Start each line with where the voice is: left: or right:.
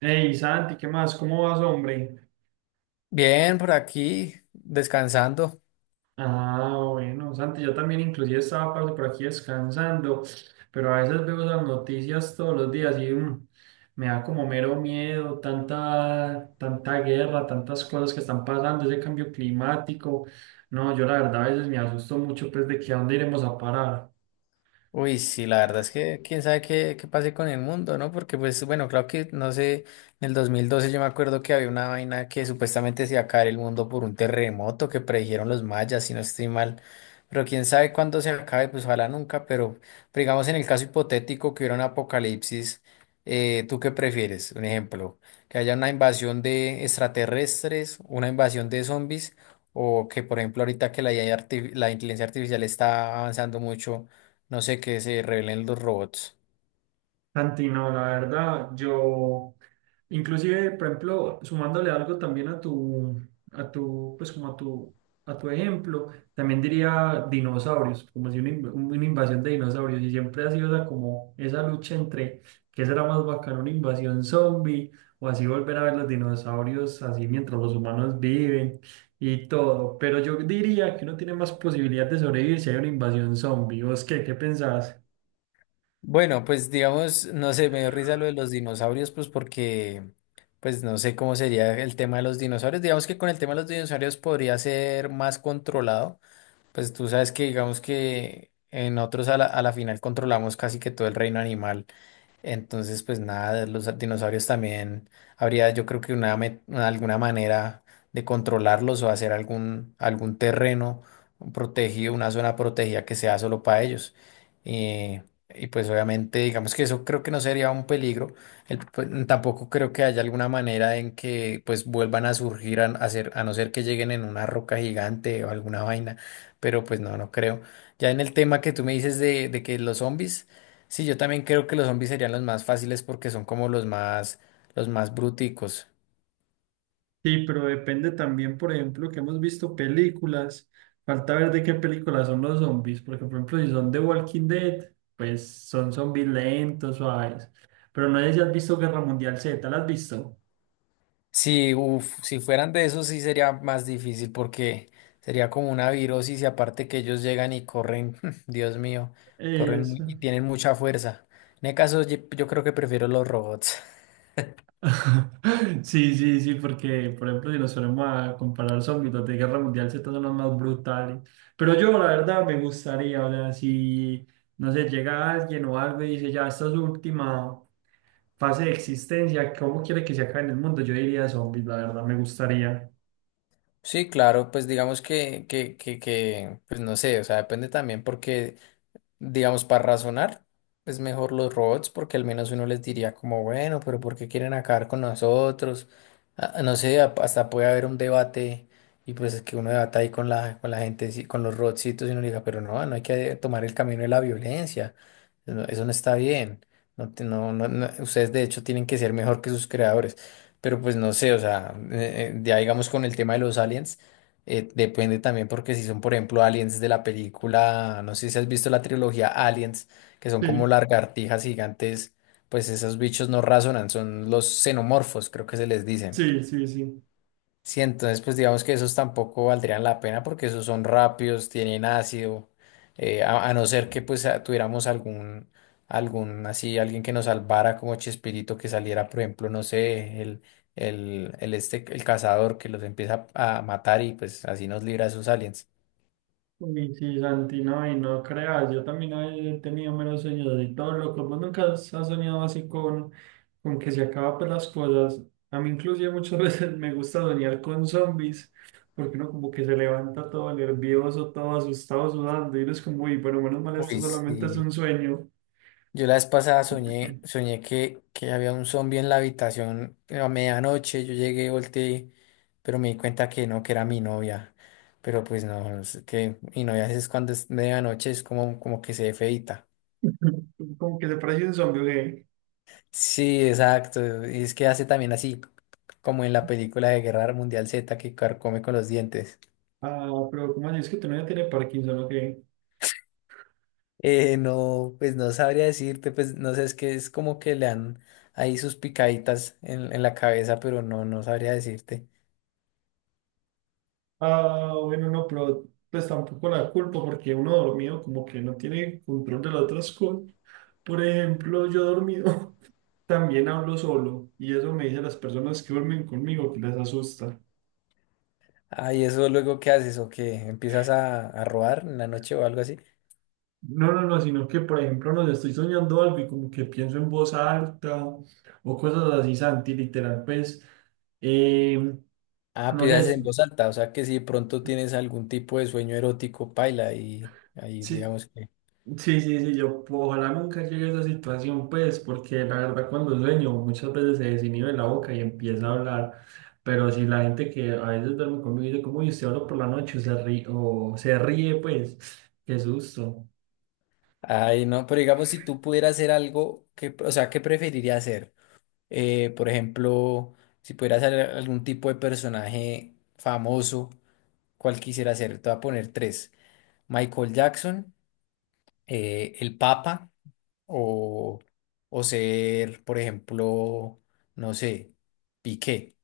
right: Hey, Santi, ¿qué más? ¿Cómo vas, hombre?
left: Bien, por aquí, descansando.
right: Ah, bueno, Santi, yo también inclusive estaba parce, por aquí descansando, pero a veces veo las noticias todos los días y me da como mero miedo, tanta guerra, tantas cosas que están pasando, ese cambio climático. No, yo la verdad a veces me asusto mucho pues de que a dónde iremos a parar.
left: Uy, sí, la verdad es que quién sabe qué, qué pase con el mundo, ¿no? Porque pues bueno, claro que no sé, en el 2012 yo me acuerdo que había una vaina que supuestamente se iba a caer el mundo por un terremoto que predijeron los mayas, si no estoy mal, pero quién sabe cuándo se acabe, pues ojalá nunca, pero digamos en el caso hipotético que hubiera un apocalipsis, ¿tú qué prefieres? Un ejemplo, que haya una invasión de extraterrestres, una invasión de zombies, o que por ejemplo ahorita que la la inteligencia artificial está avanzando mucho, no sé, qué se revelen los robots.
right: Santi, no, la verdad, yo, inclusive, por ejemplo, sumándole algo también a tu, pues como a tu, a tu ejemplo, también diría dinosaurios, como si una, una invasión de dinosaurios, y siempre ha sido esa, como esa lucha entre qué será más bacano, una invasión zombie, o así volver a ver los dinosaurios así mientras los humanos viven y todo, pero yo diría que uno tiene más posibilidad de sobrevivir si hay una invasión zombie, ¿vos qué pensás?
left: Bueno, pues digamos, no sé, me dio risa lo de los dinosaurios, pues no sé cómo sería el tema de los dinosaurios. Digamos que con el tema de los dinosaurios podría ser más controlado. Pues tú sabes que digamos que en otros a la final controlamos casi que todo el reino animal. Entonces, pues nada, los dinosaurios también habría, yo creo que alguna manera de controlarlos o hacer algún terreno protegido, una zona protegida que sea solo para ellos. Eh, y pues obviamente, digamos que eso creo que no sería un peligro. Pues, tampoco creo que haya alguna manera en que pues vuelvan a surgir a ser- a no ser que lleguen en una roca gigante o alguna vaina, pero pues no, no creo. Ya en el tema que tú me dices de que los zombies... Sí, yo también creo que los zombies serían los más fáciles porque son como los más bruticos.
right: Sí, pero depende también, por ejemplo, que hemos visto películas, falta ver de qué películas son los zombies, porque por ejemplo, si son de Walking Dead, pues son zombies lentos, suaves, pero no sé si has visto Guerra Mundial Z, ¿la has visto?
left: Si, uf, si fueran de esos sí sería más difícil porque sería como una virosis y aparte que ellos llegan y corren. Dios mío, y
right: Eso.
left: tienen mucha fuerza. En el caso yo creo que prefiero los robots.
right: Sí, sí, sí, porque por ejemplo si nos ponemos a comparar zombies, los de Guerra Mundial Z son los más brutales. Pero yo la verdad me gustaría, o sea, si no sé, llega alguien o algo y dice ya esta es su última fase de existencia, ¿cómo quiere que se acabe en el mundo? Yo diría zombies, la verdad, me gustaría.
left: Sí, claro, pues digamos que, pues no sé, o sea, depende también porque digamos, para razonar, es mejor los robots porque al menos uno les diría como, bueno, pero ¿por qué quieren acabar con nosotros? Ah, no sé, hasta puede haber un debate y pues es que uno debata ahí con la gente, sí, con los robotcitos, y uno le diga, pero no, no hay que tomar el camino de la violencia, no, eso no está bien, no, ustedes de hecho tienen que ser mejor que sus creadores. Pero pues no sé, o sea, ya digamos con el tema de los aliens. Depende también porque si son, por ejemplo, aliens de la película, no sé si has visto la trilogía Aliens, que son como
right: Sí,
left: lagartijas gigantes, pues esos bichos no razonan, son los xenomorfos, creo que se les dice.
right: sí, sí, sí.
left: Sí, entonces pues digamos que esos tampoco valdrían la pena porque esos son rápidos, tienen ácido, a no ser que pues tuviéramos algún así, alguien que nos salvara como Chespirito que saliera, por ejemplo, no sé, el este, el cazador que los empieza a matar y pues así nos libra de esos aliens.
right: Uy, sí, Santi, no, y no creas, yo también he tenido menos sueños así todos locos. ¿Vos nunca has soñado así con que se acaban pues, las cosas? A mí inclusive muchas veces me gusta soñar con zombies, porque uno como que se levanta todo nervioso, todo asustado, sudando, y uno es como, uy, pero menos mal esto
left: Uy,
right: solamente es un
left: sí.
right: sueño.
left: Yo la vez pasada soñé que había un zombie en la habitación a medianoche. Yo llegué, volteé, pero me di cuenta que no, que era mi novia. Pero pues no, es que mi novia es cuando es medianoche, es como, como que se ve feíta.
right: Como que se parece un zombie, ¿o qué?
left: Sí, exacto. Y es que hace también así, como en la película de Guerra Mundial Z, que carcome con los dientes.
right: Ah, pero ¿cómo así? ¿Es que tú no ya tiene Parkinson, o qué?
left: No, pues no sabría decirte, pues no sé, es que es como que le dan ahí sus picaditas en la cabeza, pero no, no sabría decirte.
right: Ah, bueno, no, pero pues tampoco la culpa porque uno dormido como que no tiene control de las otras cosas. Por ejemplo, yo dormido también hablo solo y eso me dicen las personas que duermen conmigo que les asusta.
left: Ah, ¿y eso luego qué haces? ¿O qué? ¿Empiezas a robar en la noche o algo así?
right: No, no, no, sino que por ejemplo no sé, estoy soñando algo y como que pienso en voz alta o cosas así, Santi, literal, pues, eh,
left: Ah,
right: no
left: pidas en
right: sé,
left: voz alta, o sea que si de pronto tienes algún tipo de sueño erótico, paila, y ahí
right: sí,
left: digamos que...
right: sí, sí, sí, yo ojalá nunca llegue a esa situación, pues, porque la verdad cuando sueño muchas veces se desinhibe la boca y empieza a hablar, pero si la gente que a veces duerme conmigo dice, como, y usted habla por la noche o se ríe, pues, qué susto.
left: Ay, no, pero digamos si tú pudieras hacer algo, que, o sea, ¿qué preferirías hacer? Por ejemplo, si pudieras hacer algún tipo de personaje famoso, ¿cuál quisiera ser? Te voy a poner tres. Michael Jackson, el Papa o, o ser, por ejemplo, no sé, Piqué.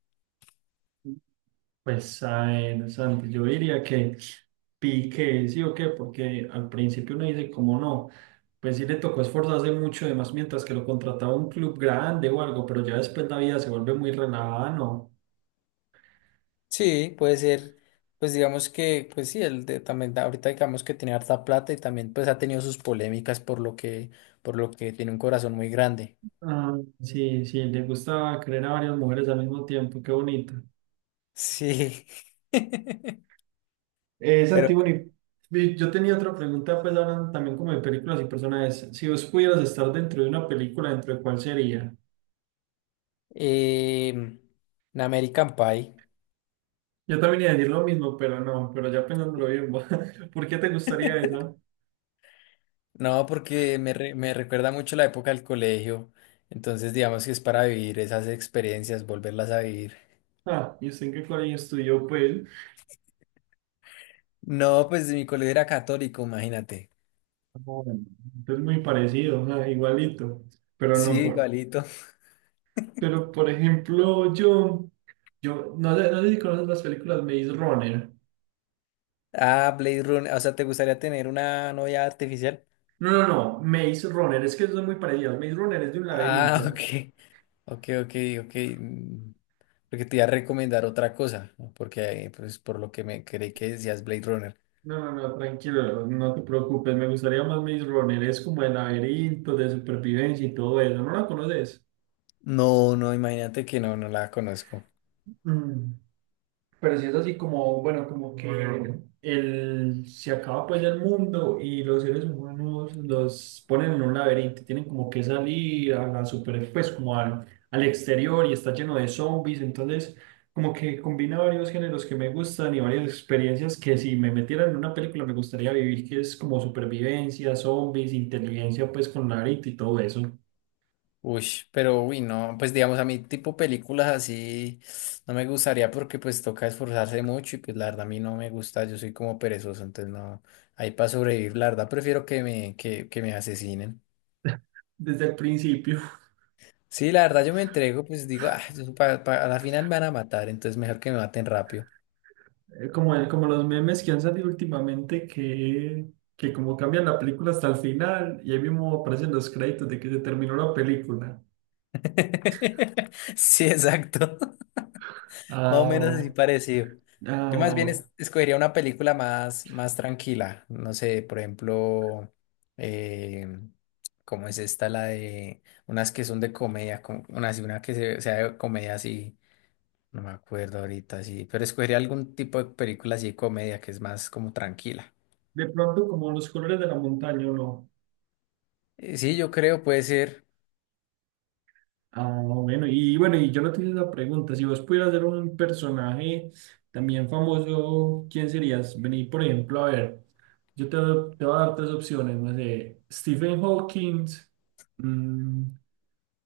right: Pues, a ver, Santi, yo diría que pique, sí o qué, porque al principio uno dice, como no, pues sí le tocó esforzarse mucho, además mientras que lo contrataba un club grande o algo, pero ya después la vida se vuelve muy relajada, ¿no?
left: Sí, puede ser, pues digamos que, pues sí, él de- también da- ahorita digamos que tiene harta plata y también pues ha tenido sus polémicas por lo que tiene un corazón muy grande.
right: Ah, sí, sí, le gusta querer a varias mujeres al mismo tiempo, qué bonito.
left: Sí. Pero
right: Santiboni, yo tenía otra pregunta, pues hablando también como de películas y personajes. Si vos pudieras estar dentro de una película, ¿dentro de cuál sería?
left: Em, un American Pie.
right: Yo también iba a decir lo mismo, pero no, pero ya pensándolo bien, ¿por qué te gustaría esa?
left: No, porque me recuerda mucho la época del colegio. Entonces, digamos que es para vivir esas experiencias, volverlas a vivir.
right: Ah, ¿y usted en qué colegio estudió, pues?
left: No, pues mi colegio era católico, imagínate.
right: Ah, bueno, es muy parecido, ah, igualito, pero
left: Sí,
right: no, por,
left: igualito.
right: pero por ejemplo, yo, no sé, no sé si conoces las películas Maze Runner.
left: Ah, Blade Runner. O sea, ¿te gustaría tener una novia artificial?
right: No, no, no, Maze Runner, es que son muy parecidas. Maze Runner es de un
left: Ah,
right: laberinto.
left: ok. Ok, ok, ok. mm, Porque te iba a recomendar otra cosa, ¿no? Porque pues, por lo que me creí que decías Blade Runner.
right: No, no, no, tranquilo, no te preocupes, me gustaría más Maze Runner, es como de laberinto, de supervivencia y todo eso, ¿no la conoces?
left: No, no, imagínate que no, no la conozco.
right: Mm. Pero si es así como, bueno, como que se acaba pues el mundo y los seres humanos los ponen en un laberinto, tienen como que salir a la super, pues como al exterior y está lleno de zombies, entonces como que combina varios géneros que me gustan y varias experiencias que si me metieran en una película me gustaría vivir, que es como supervivencia, zombies, inteligencia pues con laberinto y todo eso
left: Uy, uy, no, pues digamos a mí tipo películas así no me gustaría porque pues toca esforzarse mucho y pues la verdad a mí no me gusta, yo soy como perezoso, entonces no, ahí para sobrevivir, la verdad prefiero que me asesinen.
right: desde el principio.
left: Sí, la verdad yo me entrego, pues digo, ah, yo a la final me van a matar, entonces mejor que me maten rápido.
right: Como, como los memes que han salido últimamente que como cambian la película hasta el final y ahí mismo aparecen los créditos de que se terminó la película.
left: Sí, exacto. Más o
right: Ah,
left: menos así
right: bueno.
left: parecido. Yo
right: Ah,
left: más bien
right: bueno.
left: escogería una película más, más tranquila. No sé, por ejemplo, eh, ¿cómo es esta? La de unas que son de comedia, como una, así, una que sea de comedia así, no me acuerdo ahorita, sí, pero escogería algún tipo de película así de comedia que es más como tranquila.
right: De pronto como los colores de la montaña, ¿o no?
left: Sí, yo creo puede ser.
right: Ah, bueno. Y bueno, y yo no te hice la pregunta. Si vos pudieras ser un personaje también famoso, ¿quién serías? Vení, por ejemplo, a ver, yo te, te voy a dar tres opciones, no sé, Stephen Hawking, mm,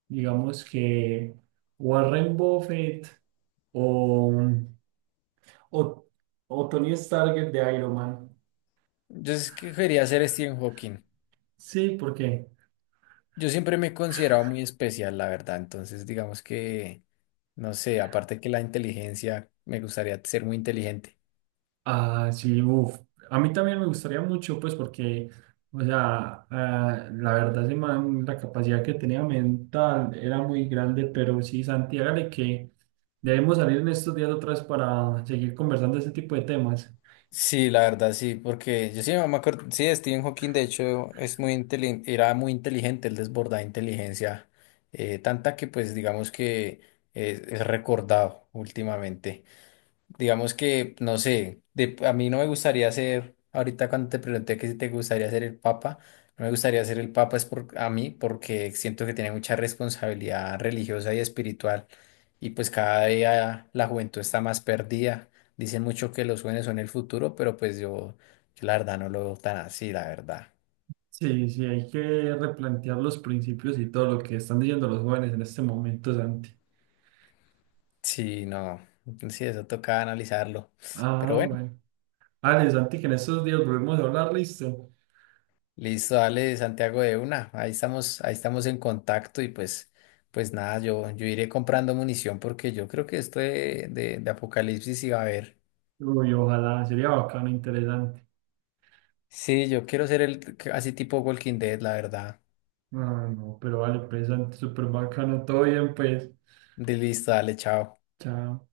right: digamos que Warren Buffett o, o, o Tony Stark de Iron Man.
left: Yo escogería ser Stephen Hawking.
right: Sí, porque
left: Yo siempre me he considerado muy especial, la verdad. Entonces, digamos que, no sé, aparte que la inteligencia, me gustaría ser muy inteligente.
right: ah, sí, uf, a mí también me gustaría mucho, pues porque, o sea, ah, la verdad, ese man, la capacidad que tenía mental era muy grande, pero sí, Santi, hágale que debemos salir en estos días otra vez para seguir conversando de este tipo de temas.
left: Sí, la verdad, sí, porque yo sí no me acuerdo, sí, Stephen Hawking, de hecho, es muy inteligente, era muy inteligente, él desbordaba inteligencia, tanta que, pues, digamos que es recordado últimamente. Digamos que, no sé, a mí no me gustaría ser, ahorita cuando te pregunté que si te gustaría ser el papa, no me gustaría ser el papa es a mí porque siento que tiene mucha responsabilidad religiosa y espiritual y pues cada día la juventud está más perdida. Dicen mucho que los jóvenes son el futuro, yo la verdad no lo veo tan así, la verdad.
right: Sí, sí, hay que replantear los principios y todo lo que están diciendo los jóvenes en este momento, Santi.
left: Sí, no, sí, eso toca analizarlo. Pero
right: Ah,
left: bueno.
right: bueno. Ale, Santi, que en estos días volvemos a hablar, listo.
left: Listo, dale, Santiago, de una. Ahí estamos en contacto y pues, pues nada, yo iré comprando munición porque yo creo que esto de Apocalipsis iba a haber.
right: Uy, ojalá, sería bacano, interesante.
left: Sí, yo quiero ser el así tipo Walking Dead, la verdad.
right: Ah, no, pero vale, pues, Santi, súper bacano, todo bien, pues.
left: De listo, dale, chao.
right: Chao.